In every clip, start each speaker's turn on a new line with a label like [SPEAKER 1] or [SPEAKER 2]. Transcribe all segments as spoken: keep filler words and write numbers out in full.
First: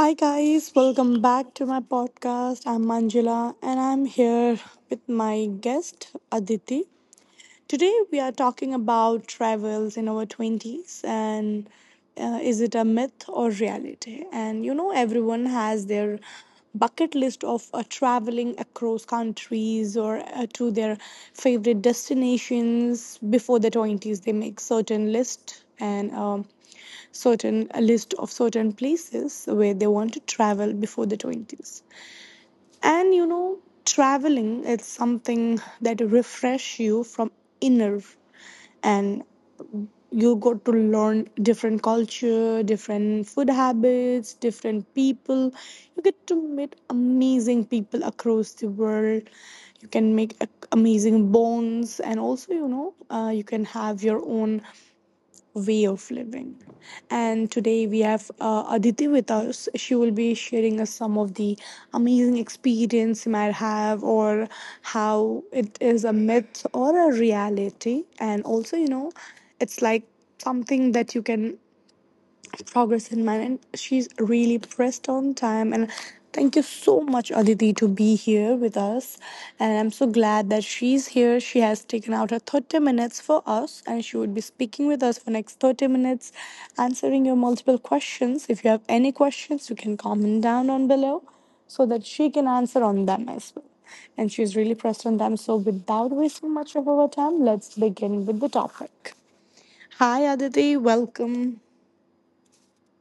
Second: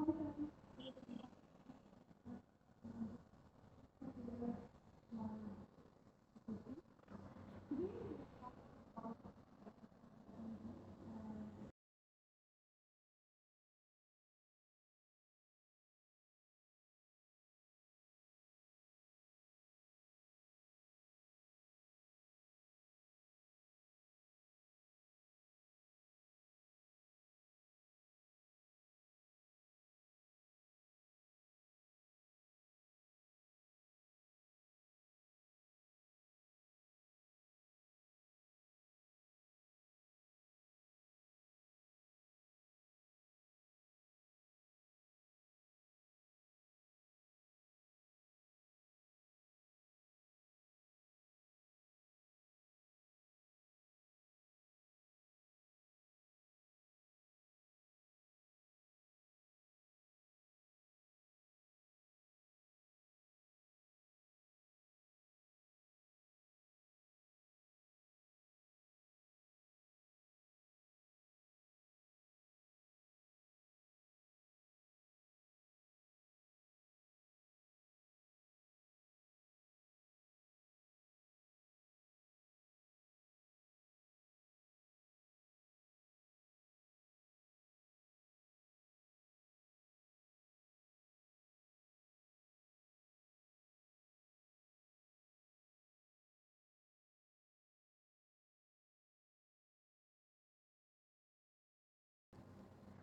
[SPEAKER 1] Hi guys, welcome back to my podcast. I'm Manjula and I'm here with my guest Aditi. Today, we are talking about travels in our twenties and uh, is it a myth or reality? And you know, everyone has their bucket list of uh, traveling across countries or uh, to their favorite destinations before the twenties. They make certain list and um, certain a list of certain places where they want to travel before the twenties. And you know, traveling is something that refresh you from inner, and you got to learn different culture, different food habits, different people. You get to meet amazing people across the world. You can make a- amazing bonds, and also you know, uh, you can have your own way of living. And today we have uh, Aditi with us. She will be sharing us some of the amazing experience you might have, or how it is a myth or a reality. And also, you know, it's like something that you can progress in mine, and she's really pressed on time. And thank you so much Aditi to be here with us, and I'm so glad that she's here. She has taken out her thirty minutes for us, and she would be speaking with us for next thirty minutes answering your multiple questions. If you have any questions, you can comment down on below so that she can answer on them as well. And she's really pressed on them, so without wasting much of our time, let's begin with the topic. Hi Aditi, welcome.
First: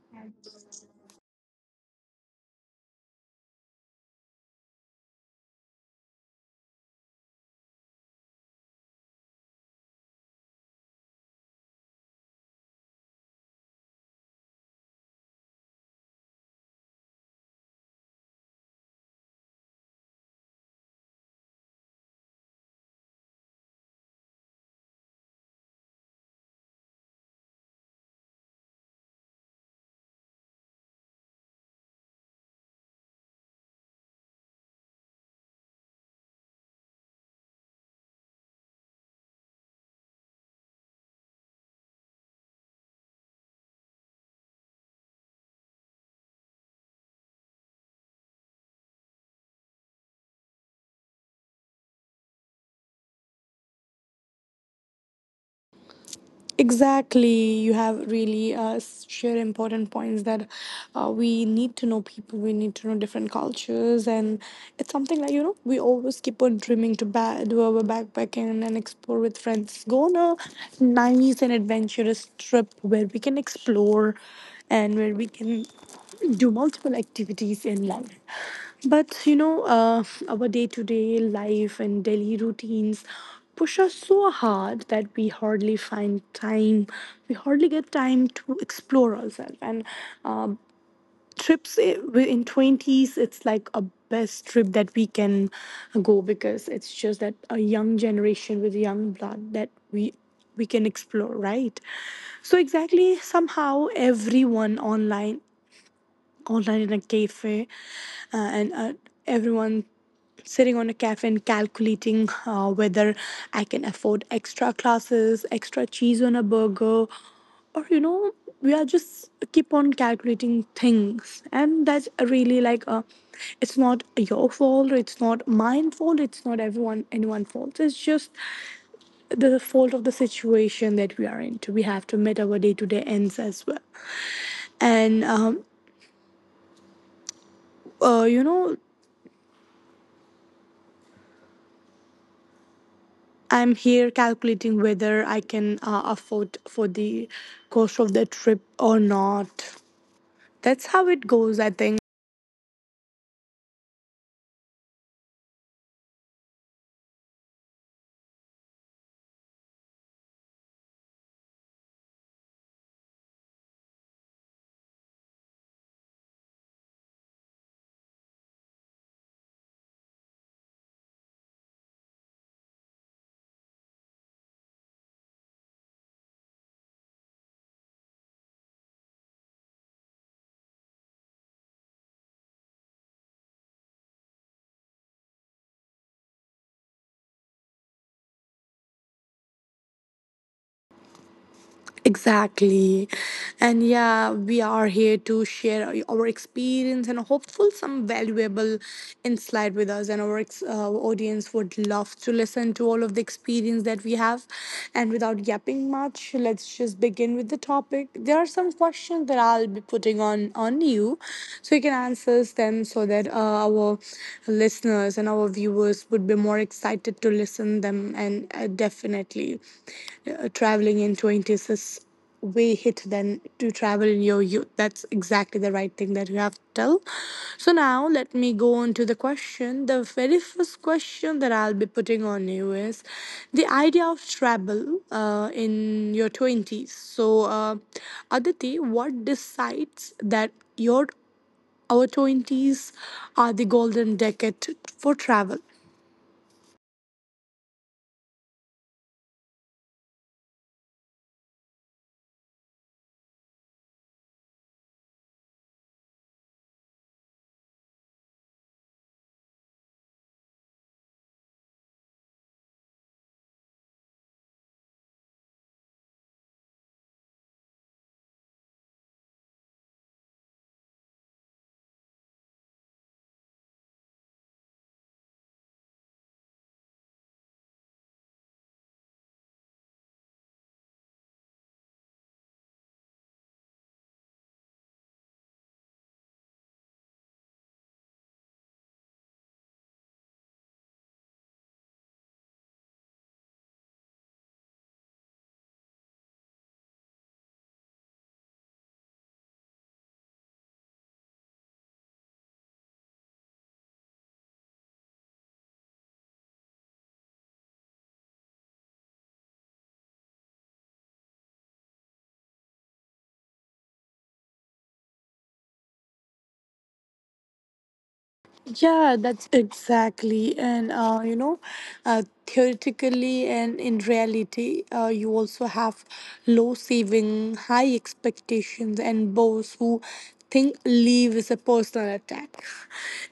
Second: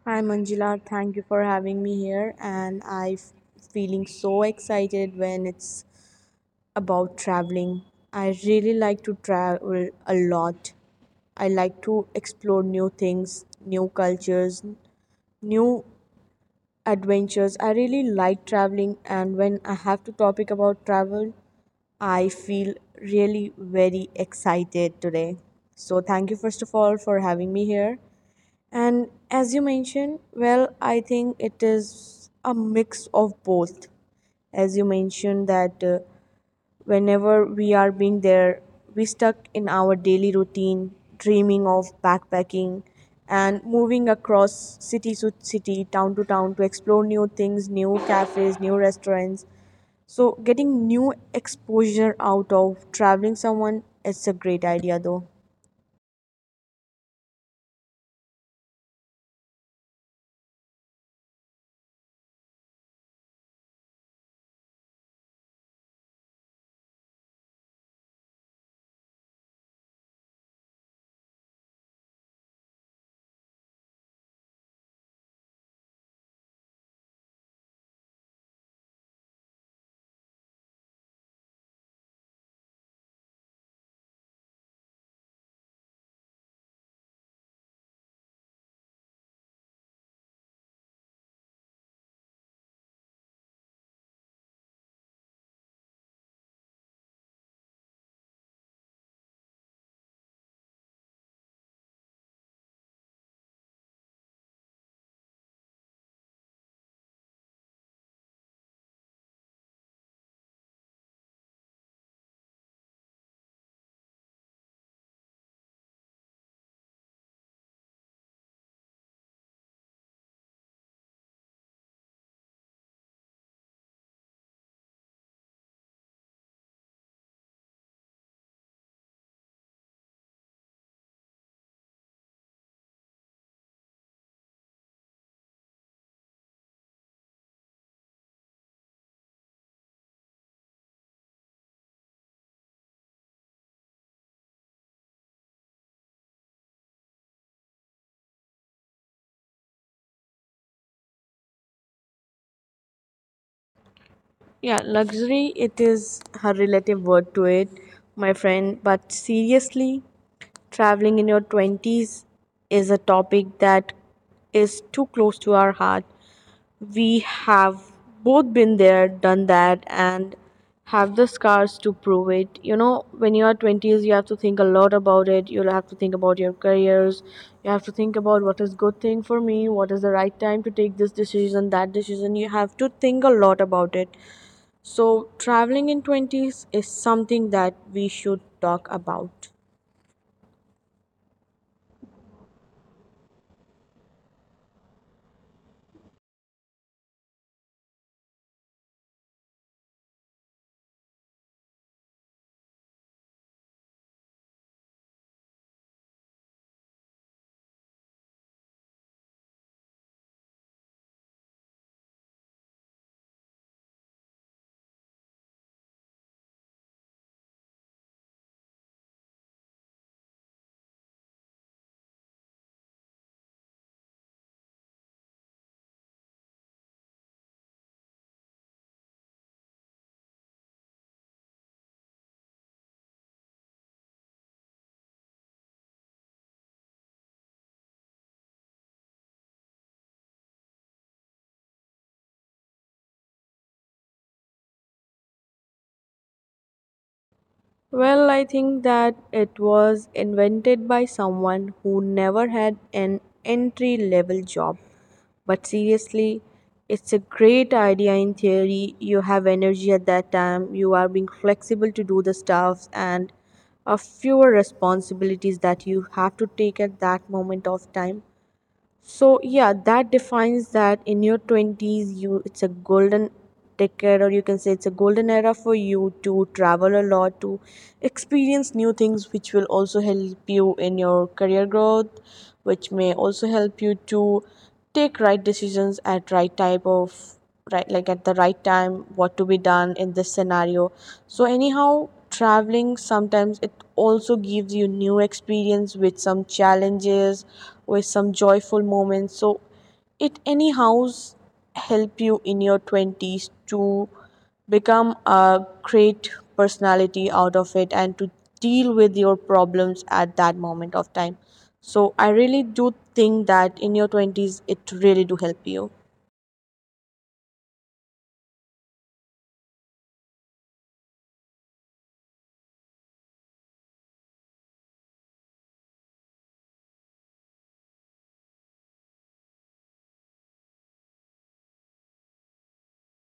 [SPEAKER 2] Hi Manjula, thank you for having me here and I'm feeling so excited when it's about traveling. I really like to travel a lot. I like to explore new things, new cultures, new adventures. I really like traveling and when I have to topic about travel, I feel really very excited today. So thank you first of all for having me here. And as you mentioned, well, I think it is a mix of both. As you mentioned, that uh, whenever we are being there, we stuck in our daily routine, dreaming of backpacking and moving across city to city, town to town to explore new things, new cafes, new restaurants. So, getting new exposure out of traveling someone is a great idea, though.
[SPEAKER 1] Exactly, you have really uh, s- shared important points that uh, we need to know people, we need to know different cultures, and it's something like you know we always keep on dreaming to ba- do our backpacking and explore with friends. Go on a nice and adventurous trip where we can explore and where we can do multiple activities in life. But you know, uh, our day to day life and daily routines push us so hard that we hardly find time, we hardly get time to explore ourselves. And uh, trips i- wi- in twenties, it's like a best trip that we can go because it's just that a young generation with young blood that we we can explore, right? So exactly somehow everyone online, online in a cafe, uh, and uh, everyone sitting on a cafe and calculating uh, whether I can afford extra classes, extra cheese on a burger, or you know, we are just keep on calculating things, and that's really like a. It's not your fault. It's not mine fault. It's not everyone anyone's fault. It's just the fault of the situation that we are into. We have to meet our day to day ends as well, and um, uh, you know I'm here calculating whether I can uh, afford for the cost of the trip or not. That's how it goes, I think.
[SPEAKER 2] Yeah, luxury, it is her relative word to it, my friend. But seriously, traveling in your twenties is a topic that is too close to our heart. We have both been there, done that, and have the scars to prove it. You know, when you are twenties, you have to think a lot about it. You'll have to think about your careers. You have to think about what is good thing for me, what is the right time to take this decision, that decision. You have to think a lot about it so, traveling in twenties is something that we should talk about.
[SPEAKER 1] Exactly. And yeah, we are here to share our experience and hopeful some valuable insight with us. And our ex- uh, audience would love to listen to all of the experience that we have. And without yapping much, let's just begin with the topic. There are some questions that I'll be putting on, on you so you can answer them so that uh, our listeners and our viewers would be more excited to listen them. And uh, definitely uh, traveling in twenties is way hit than to travel in your youth. That's exactly the right thing that you have to tell. So now let me go on to the question. The very first question that I'll be putting on you is the idea of travel uh, in your twenties. So uh, Aditi, what decides that your our twenties are the golden decade for travel?
[SPEAKER 2] Well, I think that it was invented by someone who never had an entry level job. But seriously, it's a great idea in theory. You have energy at that time, you are being flexible to do the stuffs and a fewer responsibilities that you have to take at that moment of time. So yeah, that defines that in your twenties you it's a golden decade or you can say it's a golden era for you to travel a lot to experience new things, which will also help you in your career growth, which may also help you to take right decisions at right type of right like at the right time what to be done in this scenario. So anyhow, traveling sometimes it also gives you new experience with some challenges, with some joyful moments. So it anyhows help you in your twenties to become a great personality out of it and to deal with your problems at that moment of time. So I really do think that in your twenties it really do help you.
[SPEAKER 1] Yeah, that's exactly. And, uh, you know, uh, theoretically and in reality, uh, you also have low saving, high expectations, and those who think leave is a personal attack.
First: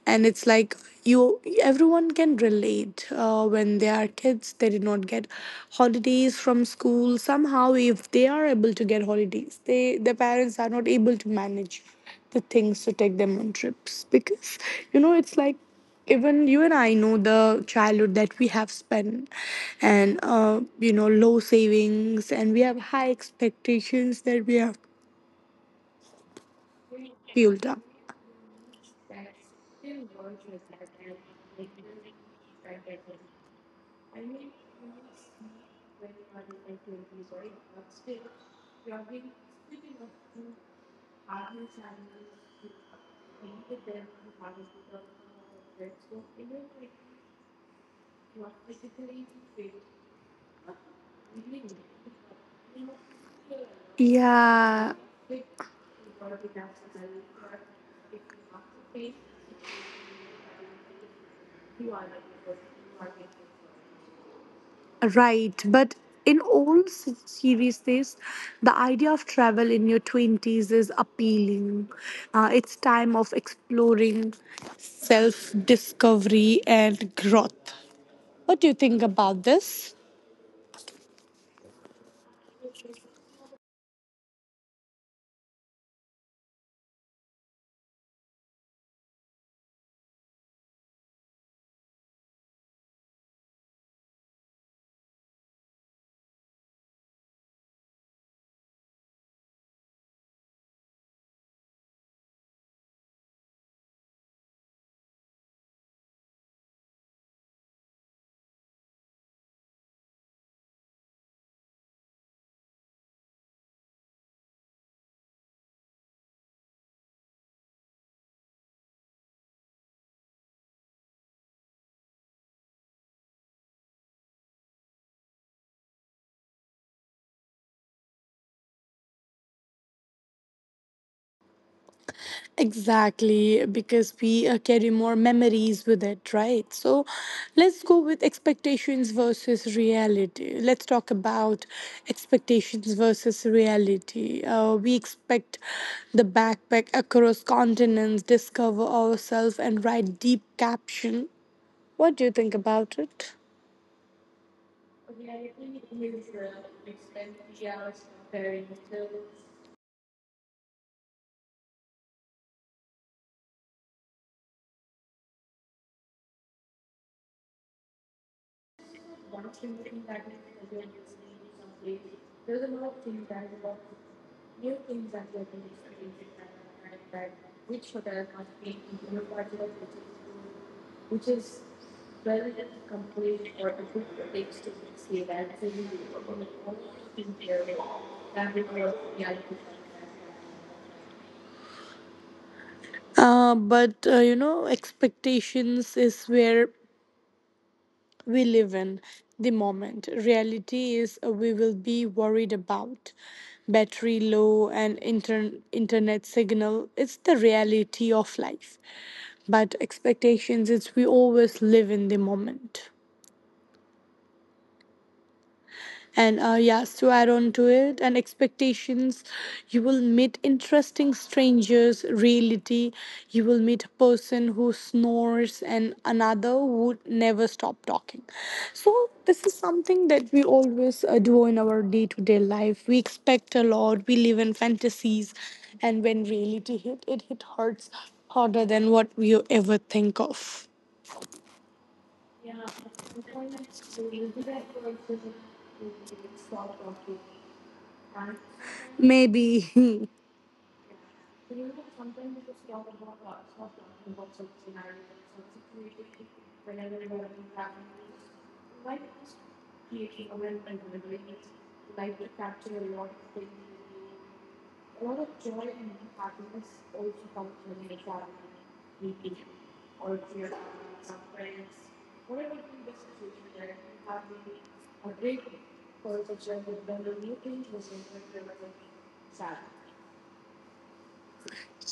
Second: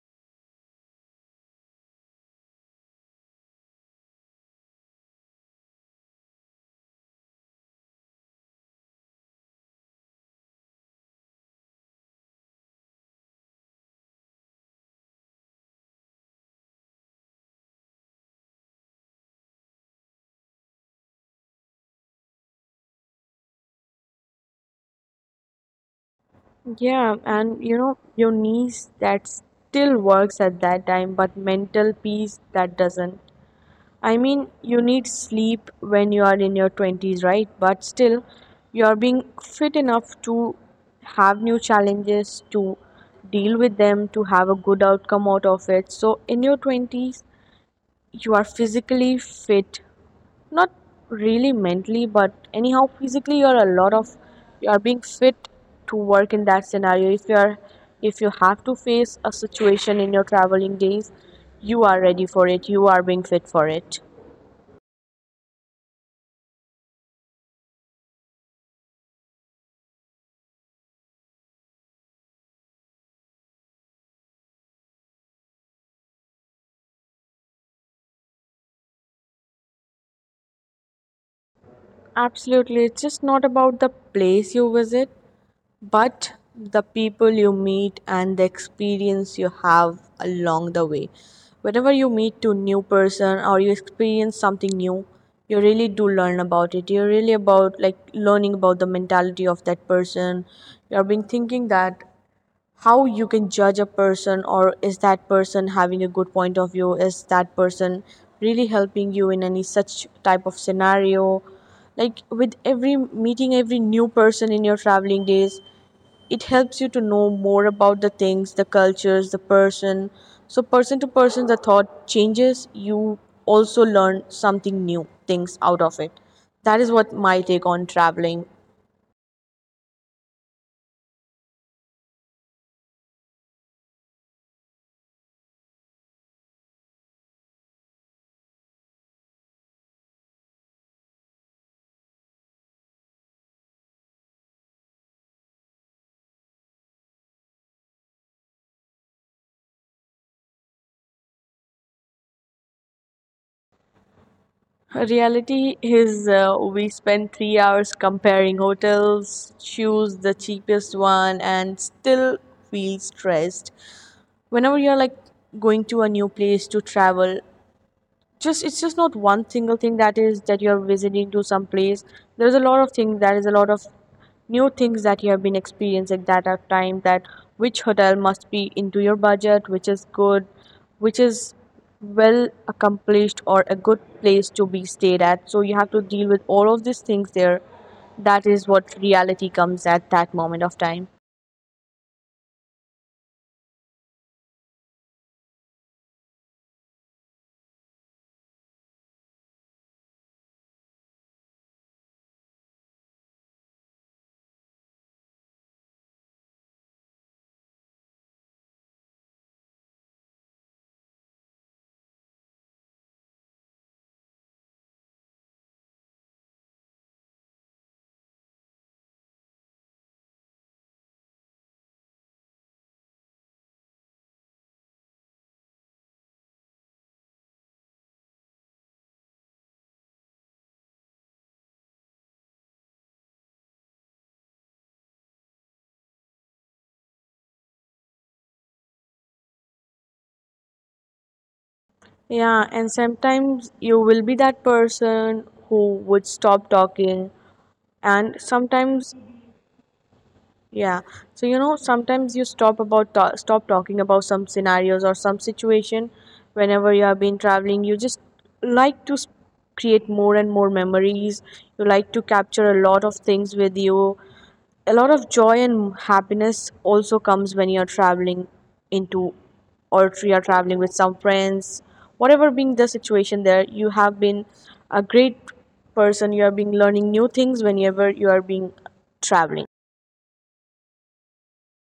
[SPEAKER 1] And it's like you, everyone can relate. Uh, when they are kids, they did not get holidays from school. Somehow, if they are able to get holidays, they their parents are not able to manage the things to take them on trips, because you know it's like even you and I know the childhood that we have spent. And uh, you know low savings, and we have high expectations that we have
[SPEAKER 2] Yeah,
[SPEAKER 1] built
[SPEAKER 2] and you
[SPEAKER 1] up.
[SPEAKER 2] know, your niece that still works at that time, but mental peace that doesn't. I mean, you need sleep when you are in your twenties, right? But still, you're being fit enough to have new challenges, to deal with them, to have a good outcome out of it. So, in your twenties, you are physically fit, not really mentally, but anyhow, physically, you're a lot of you are
[SPEAKER 1] Yeah.
[SPEAKER 2] being fit to work in that scenario. If you're if you have to face a situation in your traveling days, you are ready for it, you are being fit for it.
[SPEAKER 1] Right, but in all s- series, the idea of travel in your twenties is appealing. Uh, it's time of exploring, self discovery, and growth. What do you think about this?
[SPEAKER 2] Absolutely. It's just not about the place you visit, but the people you meet and the experience you have along the way. Whenever you meet a new person or you experience something new, you really do learn about it. You're really about like learning about the mentality of that person. You're being thinking that how you can judge a person or is that person having a good point of view, is that person really helping you in any such type of scenario. Like with every meeting, every new person in your traveling days, it helps you to know more about the things, the cultures, the person. So person to person the thought changes, you also learn something new things out of it. That is what my take on traveling.
[SPEAKER 1] Exactly, because we uh, carry more memories with it, right? So let's go with expectations versus reality. Let's talk about expectations versus reality. Uh, we expect the backpack across continents, discover ourselves, and write deep caption. What do you think about it?
[SPEAKER 2] Reality is, uh, we spend three hours comparing hotels, choose the cheapest one, and still feel stressed. Whenever you're like going to a new place to travel, just it's just not one single thing that is that you're visiting to some place. There's a lot of things. That is a lot of new things that you have been experiencing that are time that which hotel must be into your budget, which is good, which is well accomplished or a good place to be stayed at. So you have to deal with all of these things there. That is what reality comes at that moment of time.
[SPEAKER 1] Uh, but uh, you know, expectations is where we live in the moment. Reality is uh, we will be worried about. Battery low and inter- internet signal, it's the reality of life. But expectations, it's we always live in the moment. And uh, yes, to add on to it, and expectations, you will meet interesting strangers, reality, you will meet a person who snores and another who never stop talking. So, this is something that we always uh, do in our day to day life. We expect a lot, we live in fantasies, and when reality hit, it, hit hurts harder than what we ever think of.
[SPEAKER 2] Yeah, and sometimes you will be that person who would stop talking, and sometimes
[SPEAKER 1] Maybe.
[SPEAKER 2] Yeah. So you know, sometimes you stop about ta- stop talking about some scenarios or some situation whenever you have been traveling. You just like to s- create more and more memories. You like to capture a lot of things with you. A lot of joy and happiness also comes when you're traveling into or if you are traveling with some friends. Whatever being the situation there, you have been a great person. You are being learning new things whenever you are being traveling.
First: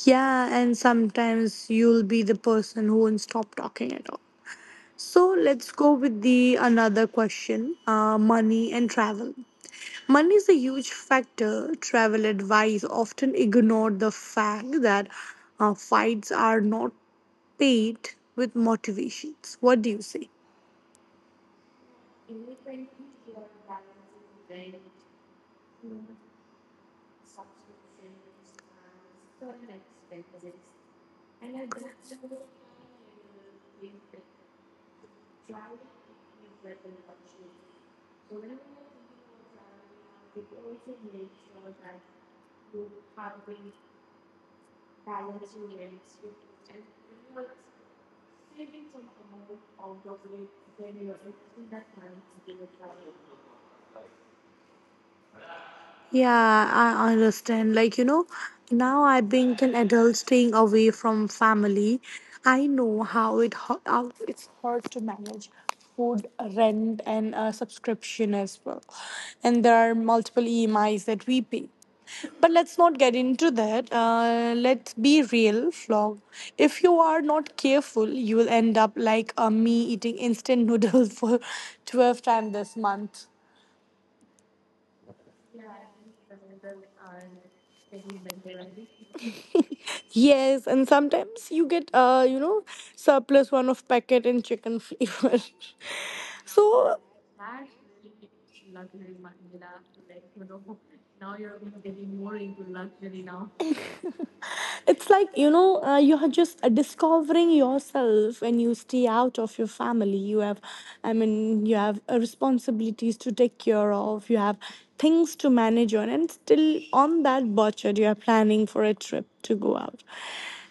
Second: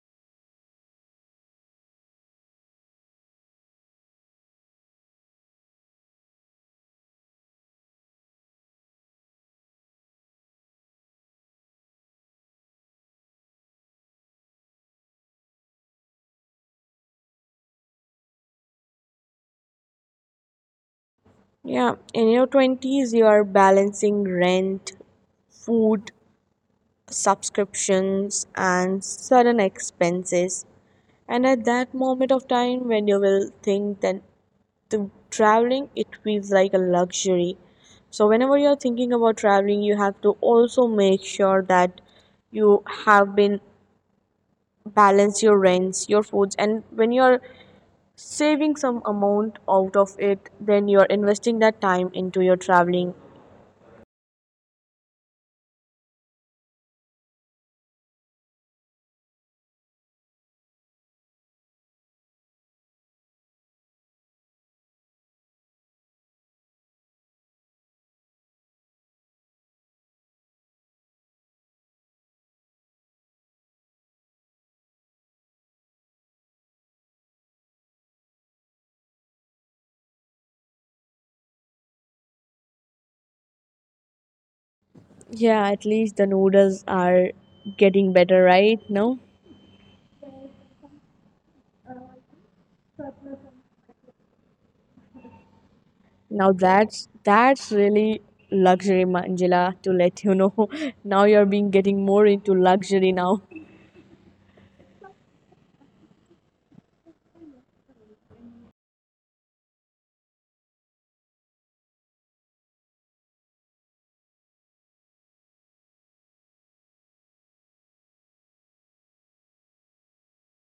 [SPEAKER 1] Yeah, and sometimes you'll be the person who won't stop talking at all. So let's go with the another question, uh, money and travel. Money is a huge factor. Travel advice often ignored the fact that uh, fights are not paid with motivations. What do you say?
[SPEAKER 2] Yeah, in your twenties, you are balancing rent, food, subscriptions, and sudden expenses. And at that moment of time, when you will think that the traveling it feels like a luxury. So, whenever you're thinking about traveling, you have to also make sure that you have been balance your rents, your foods, and when you're saving some amount out of it, then you're investing that time into your traveling.
[SPEAKER 1] Yeah, I understand. Like, you know, now I being an adult staying away from family, I know how it ho- how it's hard to manage food, rent, and uh, subscription as well. And there are multiple E M Is that we pay. But let's not get into that. Uh, let's be real, Flog. If you are not careful, you will end up like uh, me eating instant noodles for twelve times this month.
[SPEAKER 2] Yeah, at least the noodles are getting better, right? No,
[SPEAKER 1] Yes, and sometimes you get uh, you know, surplus one of packet in chicken fever.
[SPEAKER 2] now
[SPEAKER 1] So
[SPEAKER 2] that's that's really luxury, Manjula. To let you know, now you're being getting more into luxury now.
[SPEAKER 1] it's like you know, uh, you are just uh, discovering yourself when you stay out of your family. You have, I mean, you have uh, responsibilities to take care of. You have things to manage on, and still on that budget, you are planning for a trip to go out.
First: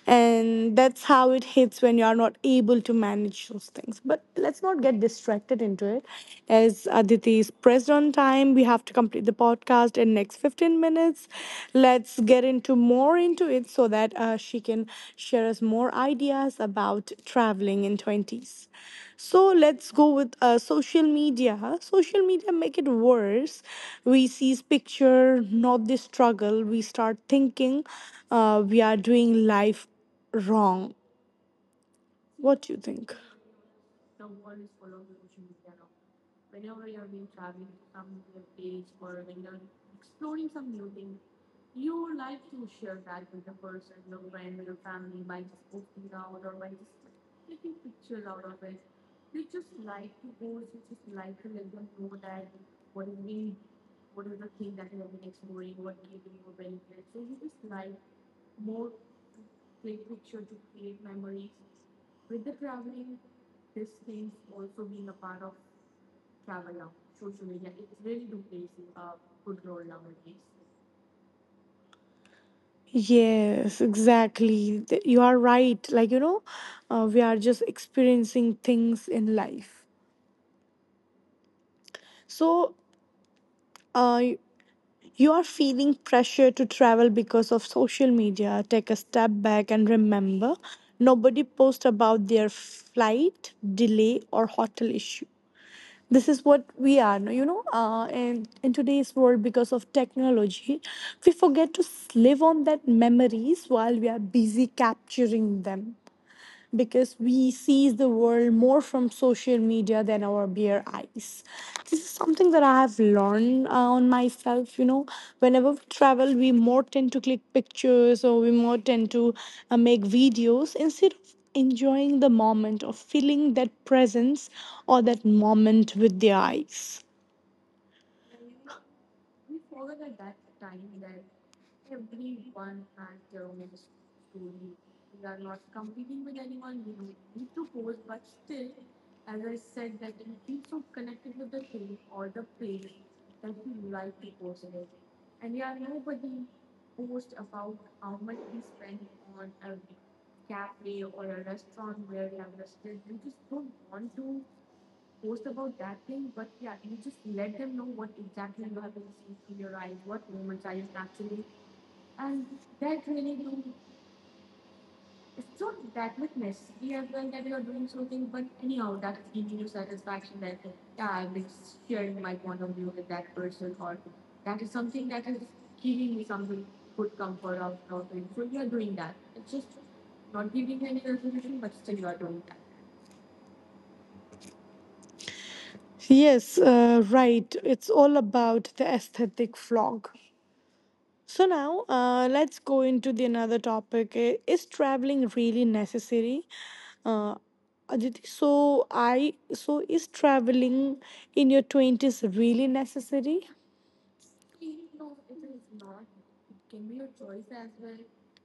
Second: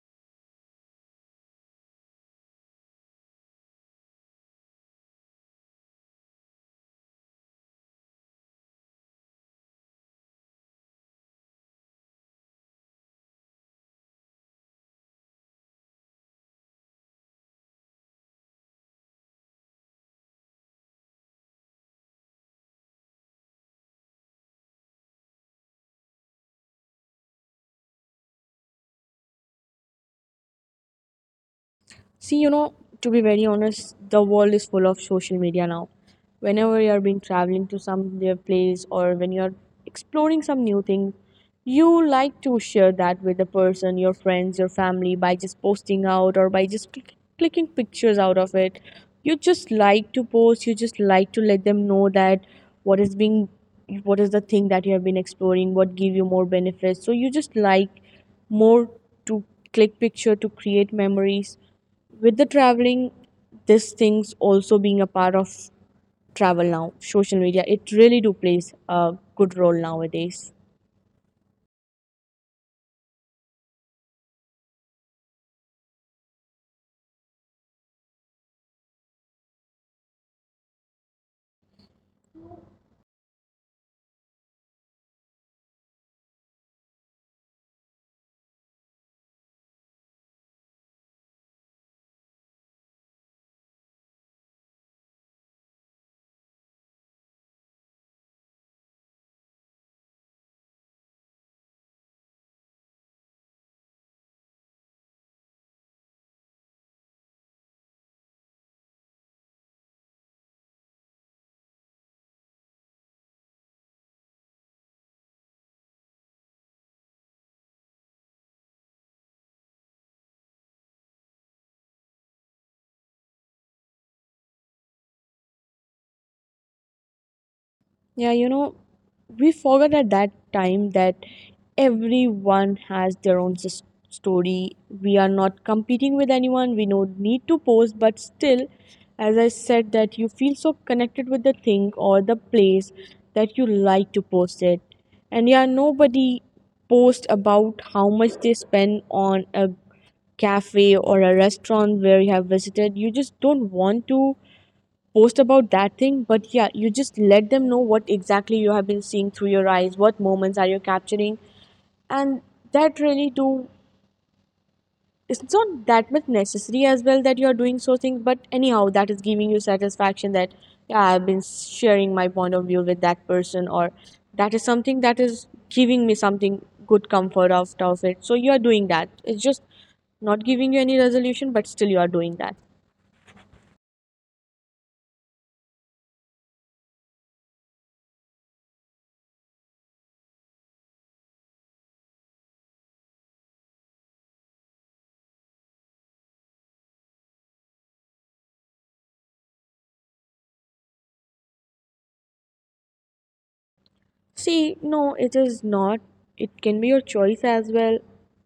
[SPEAKER 1] And that's how it hits when you are not able to manage those things. But let's not get distracted into it. As Aditi is pressed on time, we have to complete the podcast in next fifteen minutes. Let's get into more into it so that uh, she can share us more ideas about traveling in twenties. So let's go with uh, social media, huh? Social media make it worse. We see picture, not the struggle. We start thinking uh, we are doing life wrong.
[SPEAKER 2] See, you
[SPEAKER 1] What
[SPEAKER 2] know,
[SPEAKER 1] do you
[SPEAKER 2] to
[SPEAKER 1] think?
[SPEAKER 2] be very honest, the world is full of social media now. Whenever you are being traveling to some new place or when you are exploring some new thing, you like to share that with the person, your friends, your family by just posting out or by just click, clicking pictures out of it. You just like to post. You just like to let them know that what is being, what is the thing that you have been exploring, what give you more benefits. So you just like more to click picture to create memories with the traveling. This things also being a part of travel now. Social media, it really do plays a good role nowadays.
[SPEAKER 1] Yes, exactly. Th- You are right. Like, you know, uh, we are just experiencing things in life. So, uh, you are feeling pressure to travel because of social media, take a step back and remember, nobody posts about their flight, delay, or hotel issue. This is what we are, no, you know, uh, in, in today's world, because of technology, we forget to live on that memories while we are busy capturing them, because we see the world more from social media than our bare eyes. This is something that I have learned uh, on myself. You know, whenever we travel, we more tend to click pictures, or we more tend to uh, make videos instead of enjoying the moment or feeling that presence or that moment with the eyes.
[SPEAKER 2] Yeah, you know, we forgot at that time that everyone has their own s- story. We are not competing with anyone. We no need to post, but still, as I said, that you feel so connected with the thing or the place that you like to post it. And yeah, nobody post about how much they spend on a cafe or a restaurant where you have visited. You just don't want to post about that thing, but yeah, you just let them know what exactly you have been seeing through your eyes, what moments are you capturing. And that really do, it's not that much necessary as well that you're doing so things, but anyhow that is giving you satisfaction that yeah, I've been sharing my point of view with that person, or that is something that is giving me something good comfort out of it. So you are doing that, it's just not giving you any resolution, but still you are doing that.
[SPEAKER 1] Yes, uh, right. It's all about the aesthetic vlog. So now uh, let's go into the another topic. I- Is traveling really necessary? Uh, Aditi, so I so is traveling in your twenties really necessary?
[SPEAKER 2] See, no, it is not. It can be your choice as well.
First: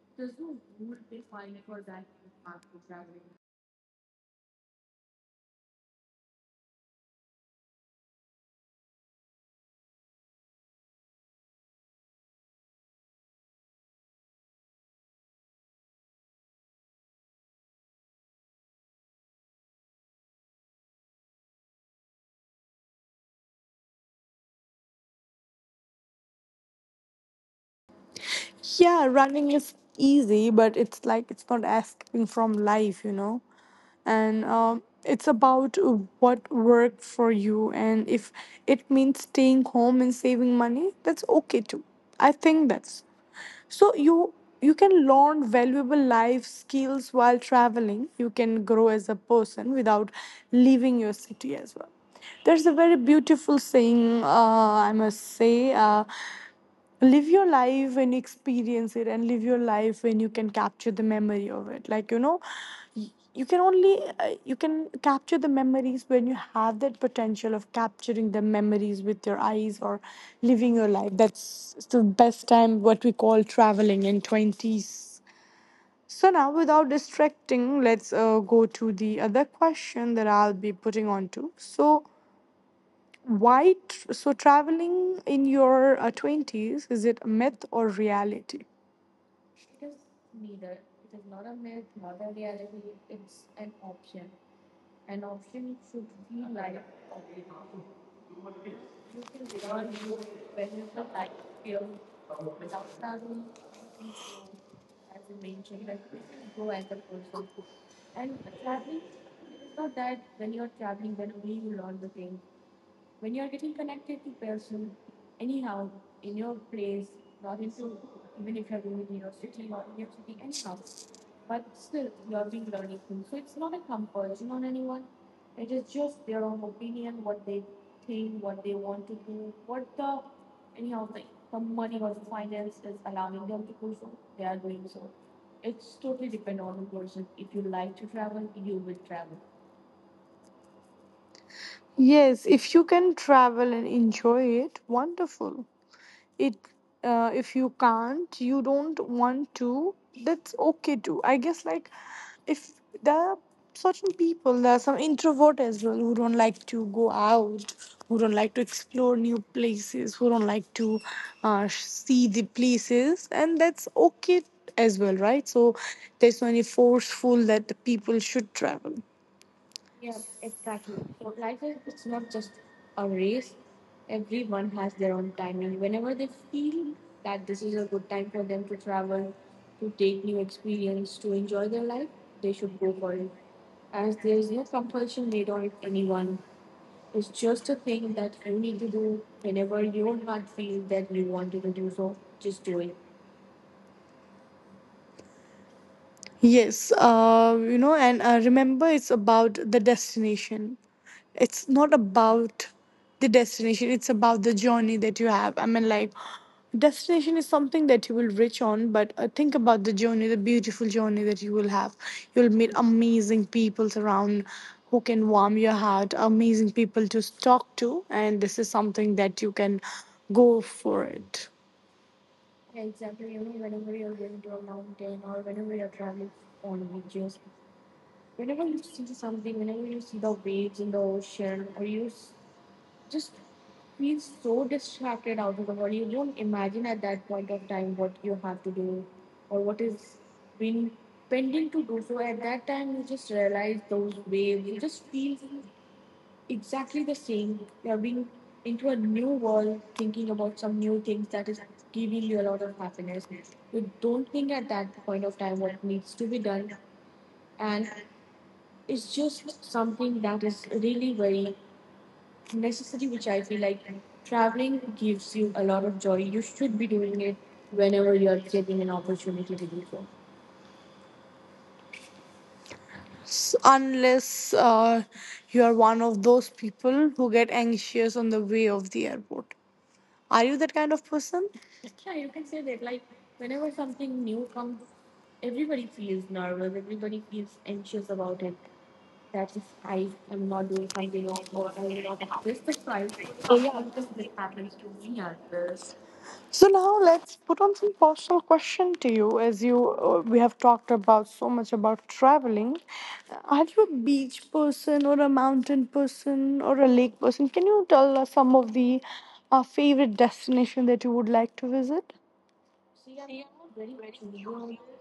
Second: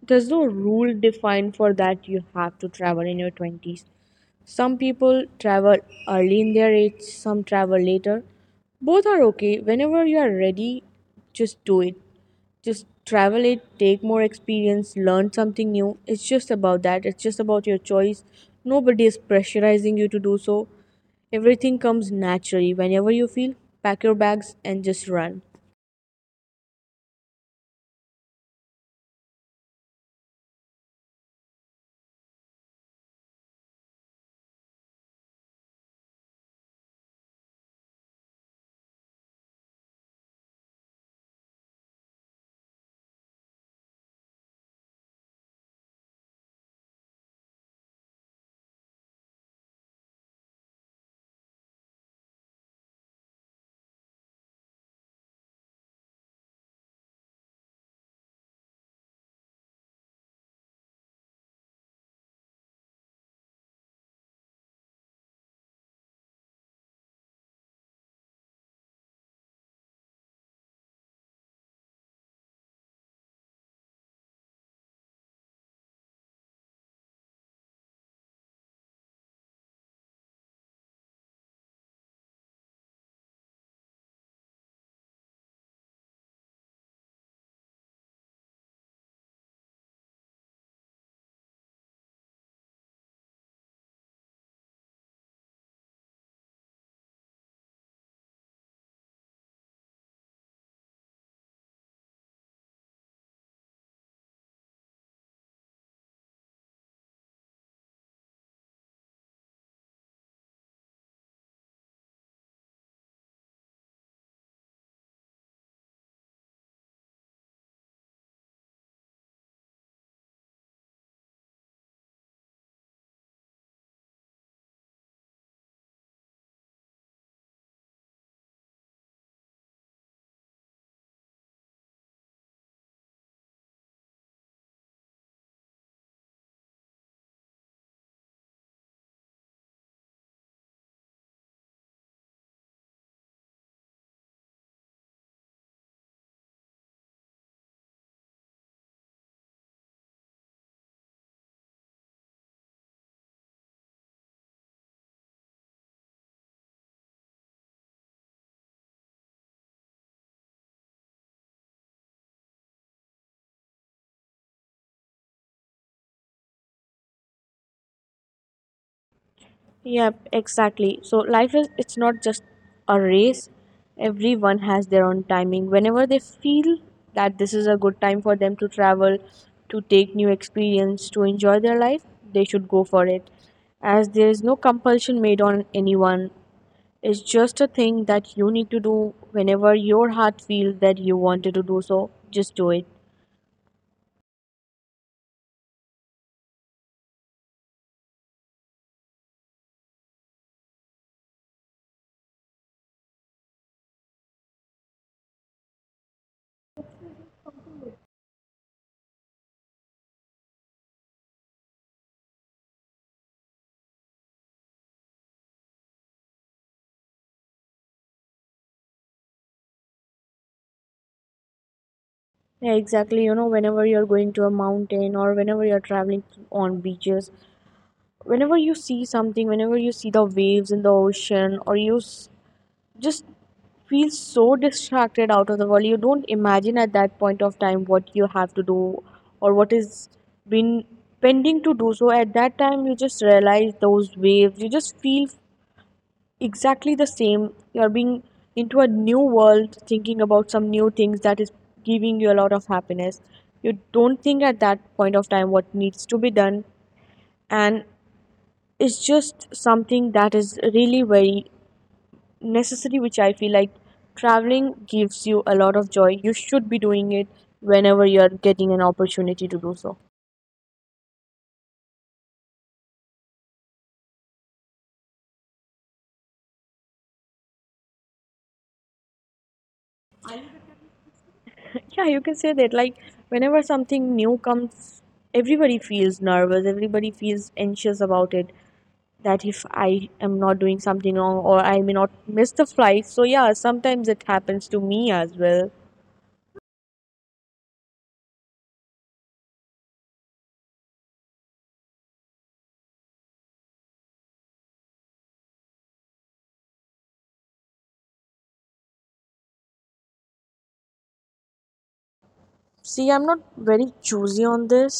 [SPEAKER 2] There's no rule defined for that you have to travel in your twenties. Some people travel early in their age, some travel later. Both are okay. Whenever you are ready, just do it. Just travel it, take more experience, learn something new. It's just about that. It's just about your choice. Nobody is pressurizing you to do so. Everything comes naturally. Whenever you feel, pack your bags and just run.
[SPEAKER 1] Yeah, running is easy, but it's like it's not escaping from life, you know. And um, It's about uh, what worked for you, and if it means staying home and saving money, that's okay too. I think that's so you you can learn valuable life skills while traveling. You can grow as a person without leaving your city as well. There's a very beautiful saying, uh, I must say, uh, live your life when you experience it, and live your life when you can capture the memory of it, like you know you can only uh, you can capture the memories when you have that potential of capturing the memories with your eyes, or living your life. That's the best time, what we call traveling in twenties. So now, without distracting, let's uh, go to the other question that I'll be putting on to. So why tr- so traveling in your uh, twenties, is it a myth or reality? Yes, if you can travel and enjoy it, wonderful. It, uh, if you can't, you don't want to, that's okay too, I guess. Like, if there are certain people, there are some introvert as well who don't like to go out, who don't like to explore new places, who don't like to uh, sh- see the places, and that's okay as well, right? So there's no any forceful that the people should travel.
[SPEAKER 2] Yep, exactly. So life is it's not just a race. Everyone has their own timing. Whenever they feel that this is a good time for them to travel, to take new experience, to enjoy their life, they should go for it. As there is no compulsion made on anyone. It's just a thing that you need to do whenever your heart feels that you wanted to do so, just do it.
[SPEAKER 1] Yes, uh, you know, and uh, remember, it's about the destination. It's not about the destination, it's about the journey that you have. I mean, like, destination is something that you will reach on, but uh, think about the journey, the beautiful journey that you will have. You'll meet amazing people around who can warm your heart, amazing people to talk to, and this is something that you can go for it.
[SPEAKER 2] Yeah, exactly. You know, whenever you're going to a mountain or whenever you're traveling on beaches, whenever you see something, whenever you see the waves in the ocean, or you s- just feel so distracted out of the world, you don't imagine at that point of time what you have to do or what is been pending to do. So at that time, you just realize those waves, you just feel exactly the same, you are being into a new world, thinking about some new things that is giving you a lot of happiness. You don't think at that point of time what needs to be done, and it's just something that is really very necessary, which I feel like traveling gives you a lot of joy. You should be doing it whenever you're getting an opportunity to do so.
[SPEAKER 1] S- unless uh, you are one of those people who get anxious on the way of the airport. Are you that kind of person?
[SPEAKER 2] Yeah, you can say that. Like whenever something new comes, everybody feels nervous, everybody feels anxious about it, that if I am not doing something wrong or I may not miss the flight. So yeah, sometimes it happens to me as well.
[SPEAKER 1] So now, let's put on some personal question to you. As you, uh, we have talked about so much about traveling. Are you a beach person or a mountain person or a lake person? Can you tell us some of the uh, favorite destination that you would like to visit?
[SPEAKER 2] See, I'm not very choosy on this.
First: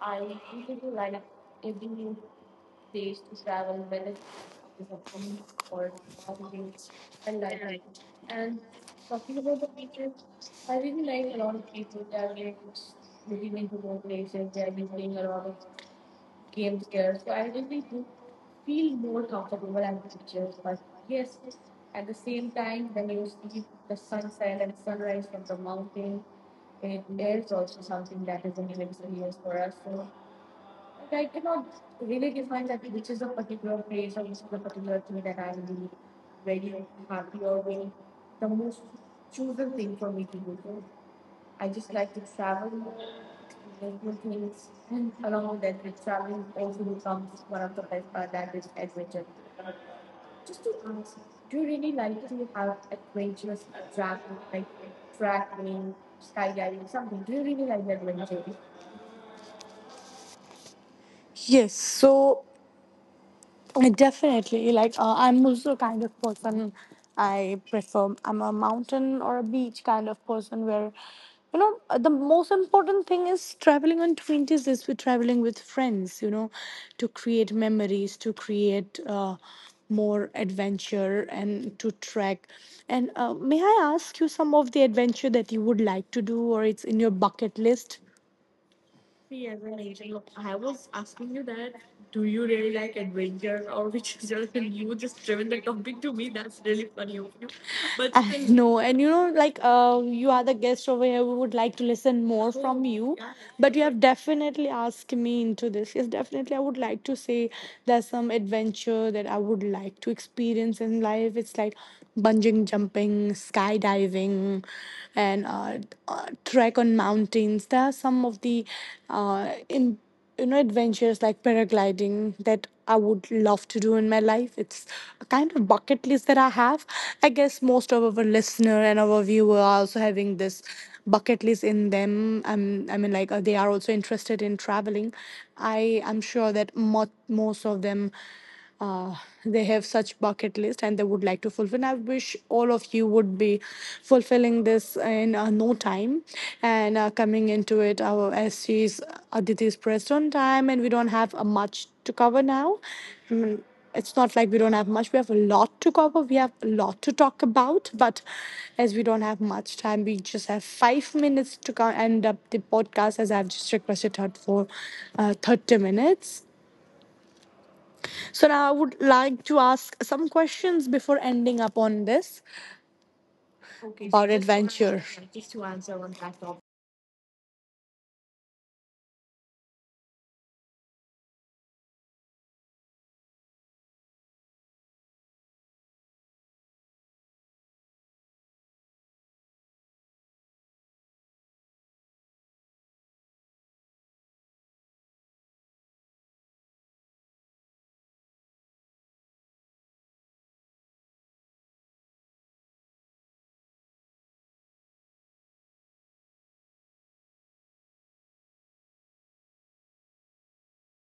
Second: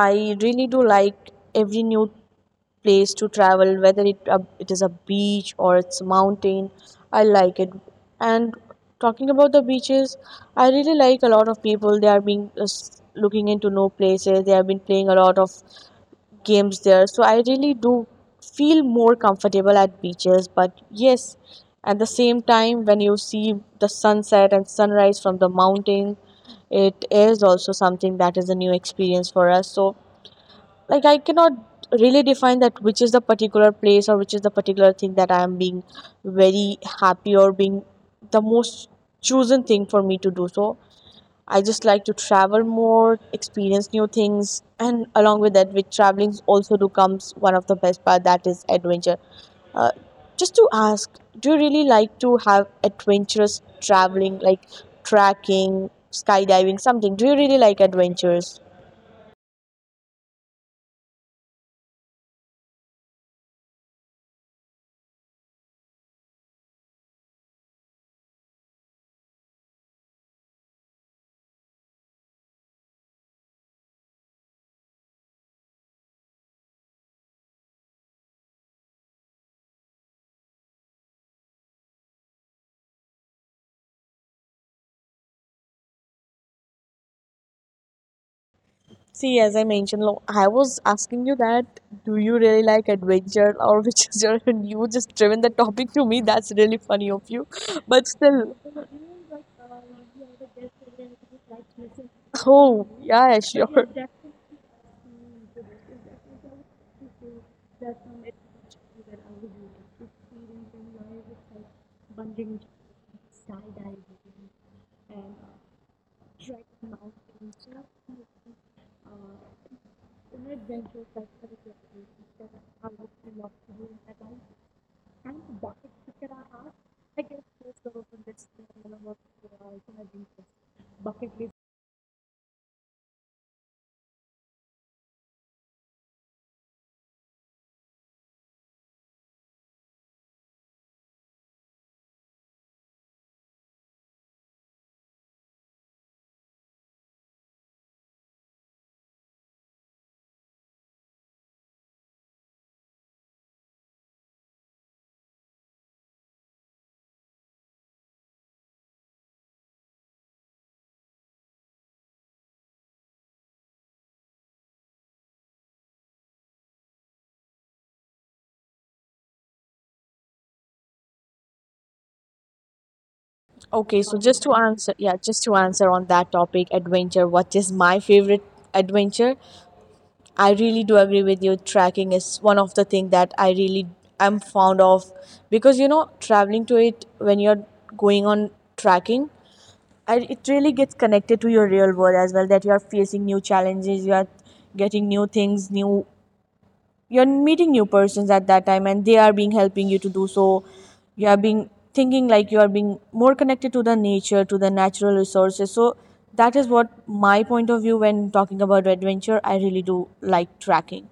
[SPEAKER 2] I really do like every new place to travel, whether it uh, it is a beach or it's a mountain. I like it. And talking about the beaches, I really like a lot of people. They are being uh, s- looking into new places. They have been playing a lot of games there. So I really do feel more comfortable at beaches. But yes, at the same time, when you see the sunset and sunrise from the mountain, it is also something that is a new experience for us. So like, I cannot really define that which is the particular place or which is the particular thing that I am being very happy or being the most chosen thing for me to do. So I just like to travel, more experience new things. And along with that, with traveling, also do comes one of the best part, that is adventure. uh, just to ask, do you really like to have adventurous traveling like trekking, skydiving, something? Do you really like adventures?
[SPEAKER 1] Yes. So Uh, Definitely. Like, uh, I'm also a kind of person I prefer. I'm a mountain or a beach kind of person where, you know, uh, the most important thing is traveling on twenties is we're traveling with friends, you know, to create memories, to create uh, more adventure and to trek. And uh, may I ask you some of the adventure that you would like to do, or it's in your bucket list?
[SPEAKER 2] See, as I mentioned, lo- I was asking you that, do you really like adventure
[SPEAKER 1] Is
[SPEAKER 2] or which is your, and you just driven the topic to me. That's really funny of you. But
[SPEAKER 1] I
[SPEAKER 2] still,
[SPEAKER 1] know, and you know, like uh, you are the guest over here. We would like to listen more from oh,
[SPEAKER 2] oh,
[SPEAKER 1] you,
[SPEAKER 2] yeah,
[SPEAKER 1] yeah.
[SPEAKER 2] yeah,
[SPEAKER 1] But you
[SPEAKER 2] sure.
[SPEAKER 1] have definitely asked me into this. Yes, definitely, I would like to say there's some adventure that I would like to experience in life. It's like bungee jumping, skydiving, and uh, uh, trek on mountains. There are some of the uh, in you know adventures like paragliding that I would love to do in my life. It's a kind of bucket list that I have. I guess most of our listener and our viewer are also having this bucket list in them. I'm, I mean, like uh, they are also interested in traveling. I I am sure that mo- most of them uh, they have such bucket list and they would like to fulfill, and I wish all of you would be fulfilling this in uh, no time. And uh, coming into it, uh, as she's, Aditi's pressed on time and we don't have uh, much to cover now. I mean, it's not like we don't have much, we have a lot to cover, we have a lot to talk about, but as we don't have much time, we just have five minutes to co- end up the podcast, as I've just requested her for uh, thirty minutes. So now I would like to ask some questions before ending up on this.
[SPEAKER 2] Okay,
[SPEAKER 1] Okay,
[SPEAKER 2] so
[SPEAKER 1] so our just one
[SPEAKER 2] just to
[SPEAKER 1] adventure
[SPEAKER 2] answer, yeah,
[SPEAKER 1] question,
[SPEAKER 2] just
[SPEAKER 1] just
[SPEAKER 2] to
[SPEAKER 1] to
[SPEAKER 2] answer
[SPEAKER 1] answer
[SPEAKER 2] on
[SPEAKER 1] on
[SPEAKER 2] that
[SPEAKER 1] that topic.
[SPEAKER 2] topic, adventure, what is my favorite adventure? I really do agree with you. Tracking is one of the things that I really am fond of, because you know, traveling to it, when you're going on tracking, I, it really gets connected to your real world as well, that you are facing new challenges, you are getting new things new, you're meeting new persons at that time and they are being helping you to do so. You are being thinking like you are being more connected to the nature, to the natural resources. So that is what my point of view when talking about adventure. I really do like tracking.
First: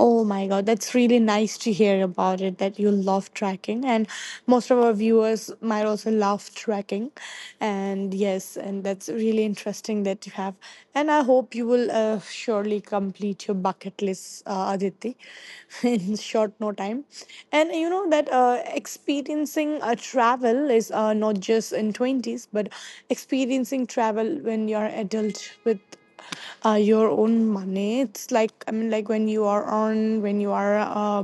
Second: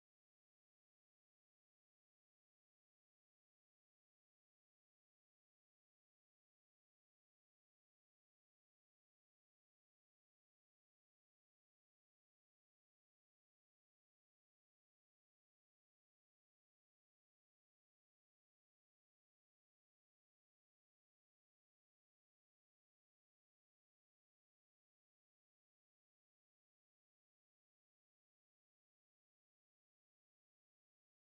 [SPEAKER 1] Oh my God, that's really nice to hear about it, that you love trekking. And most of our viewers might also love trekking. And yes, and that's really interesting that you have. And I hope you will uh, surely complete your bucket list, uh, Aditi, in short no time. And you know that uh, experiencing a travel is uh, not just in twenties, but experiencing travel when you're adult with uh, your own money. It's like I mean, like when you are on, when you are uh,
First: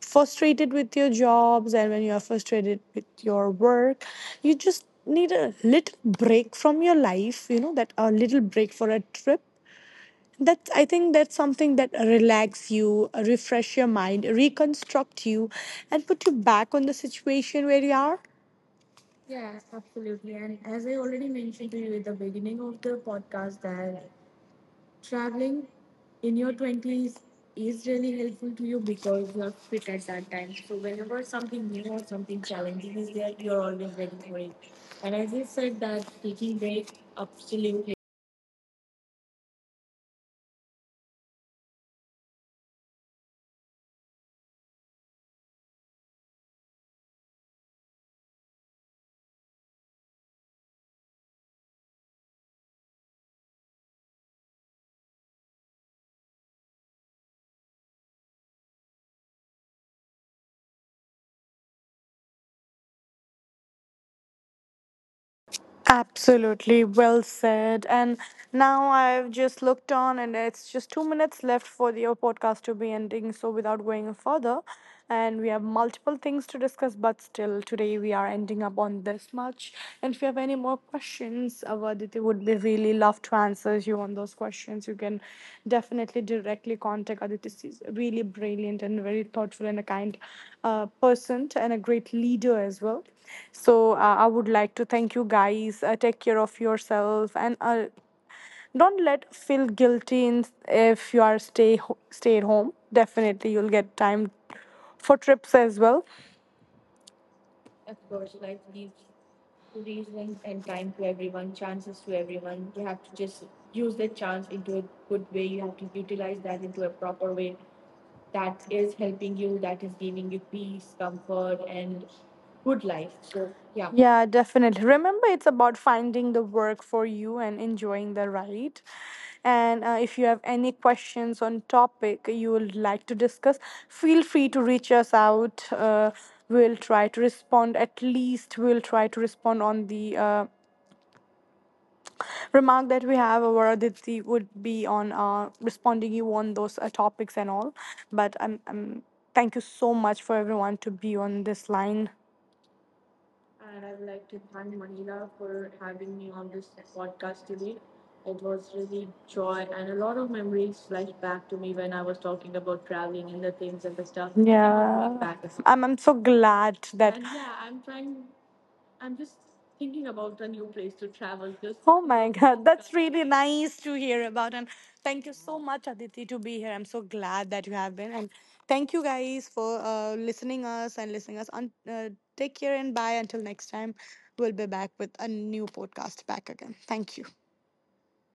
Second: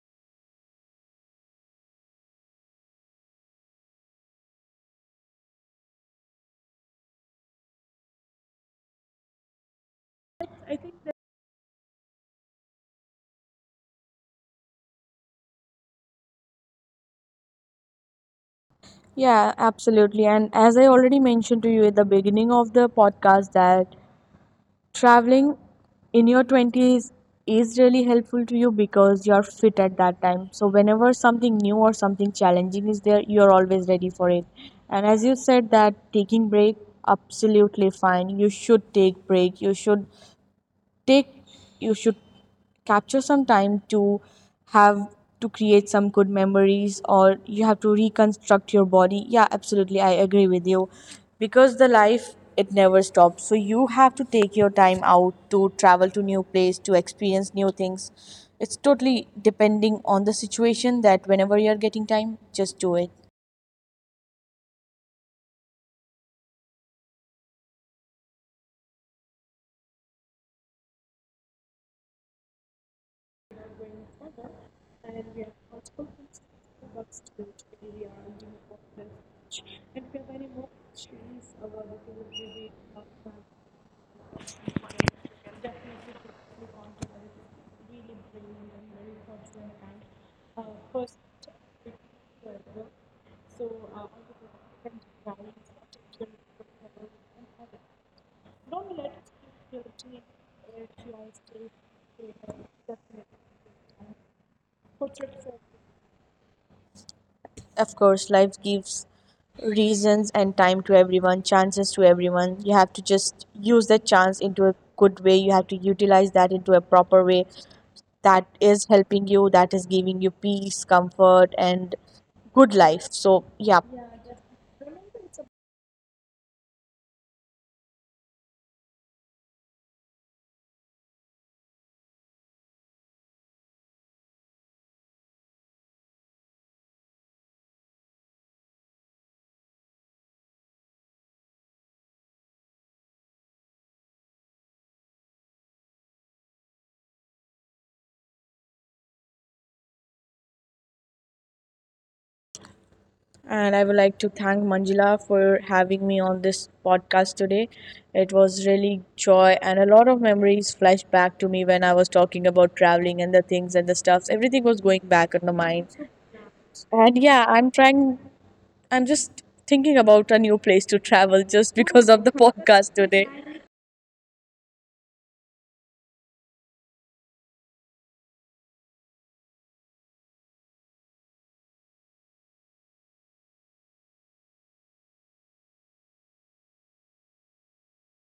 [SPEAKER 1] frustrated with your jobs, and when you are frustrated with your work, you just need a little break from your life. You know that a little break for a trip. That's, I think that's something that relax you, refresh your mind, reconstruct you, and put you back on the situation where you are.
[SPEAKER 2] Yeah, absolutely. And as I already mentioned to you at the beginning of the podcast, that traveling in your twenties is really helpful to you because you're fit at that time. So whenever something new or something challenging is there, you're always ready for it. And as you said, that taking break, absolutely fine. You should take break. You should take, you should capture some time to have, to create some good memories, or you have to reconstruct your body. Yeah, absolutely, I agree with you. Because the life, it never stops. So you have to take your time out to travel to new place, to experience new things. It's totally depending on the situation that whenever you're getting time, just do it.
[SPEAKER 1] Absolutely well said. And now I've just looked on, and it's just two minutes left for your podcast to be ending. So without going further, and we have multiple things to discuss, but still, today we are ending up on this much. And if you have any more questions, our Aditi would be really love to answer you on those questions. You can definitely directly contact Aditi. She's really brilliant and very thoughtful and a kind uh, person and a great leader as well. So uh, I would like to thank you guys. Uh, take care of yourself, and uh, don't let feel guilty in, if you are stay ho- stay at home. Definitely, you'll get time for trips as well.
[SPEAKER 2] Of course, life gives reasons and time to everyone, chances to everyone. You have to just use that chance into a good way. You have to utilize that into a proper way that is helping you, that is giving you peace, comfort, and good life. So, yeah.
[SPEAKER 1] Yeah, definitely. Remember, it's about finding the work for you and enjoying the ride. And uh, if you have any questions on topic you would like to discuss, feel free to reach us out. Uh, we'll try to respond, at least we'll try to respond on the uh, remark that we have, or Aditi would be on uh, responding you on those uh, topics and all. But um, um, thank you so much for everyone to be on this line.
[SPEAKER 2] And I would like to thank Manjula for having me on this podcast today. It was really joy and a lot of memories flashed back to me when I was talking about traveling and the things and the stuffs. Everything was going
[SPEAKER 1] yeah
[SPEAKER 2] back in the
[SPEAKER 1] i'm,
[SPEAKER 2] mind.
[SPEAKER 1] I'm so glad that.
[SPEAKER 2] And yeah, I'm trying, I'm just thinking about a new place to travel just
[SPEAKER 1] Oh
[SPEAKER 2] because of
[SPEAKER 1] my
[SPEAKER 2] the
[SPEAKER 1] God,
[SPEAKER 2] podcast
[SPEAKER 1] that's really
[SPEAKER 2] today.
[SPEAKER 1] nice to hear about. And thank you so much, Aditi, to be here. I'm so glad that you have been. And thank you guys for uh, listening us and listening us. Un- uh, take care and bye. Until next time, we'll be back with a new podcast back again. Thank you.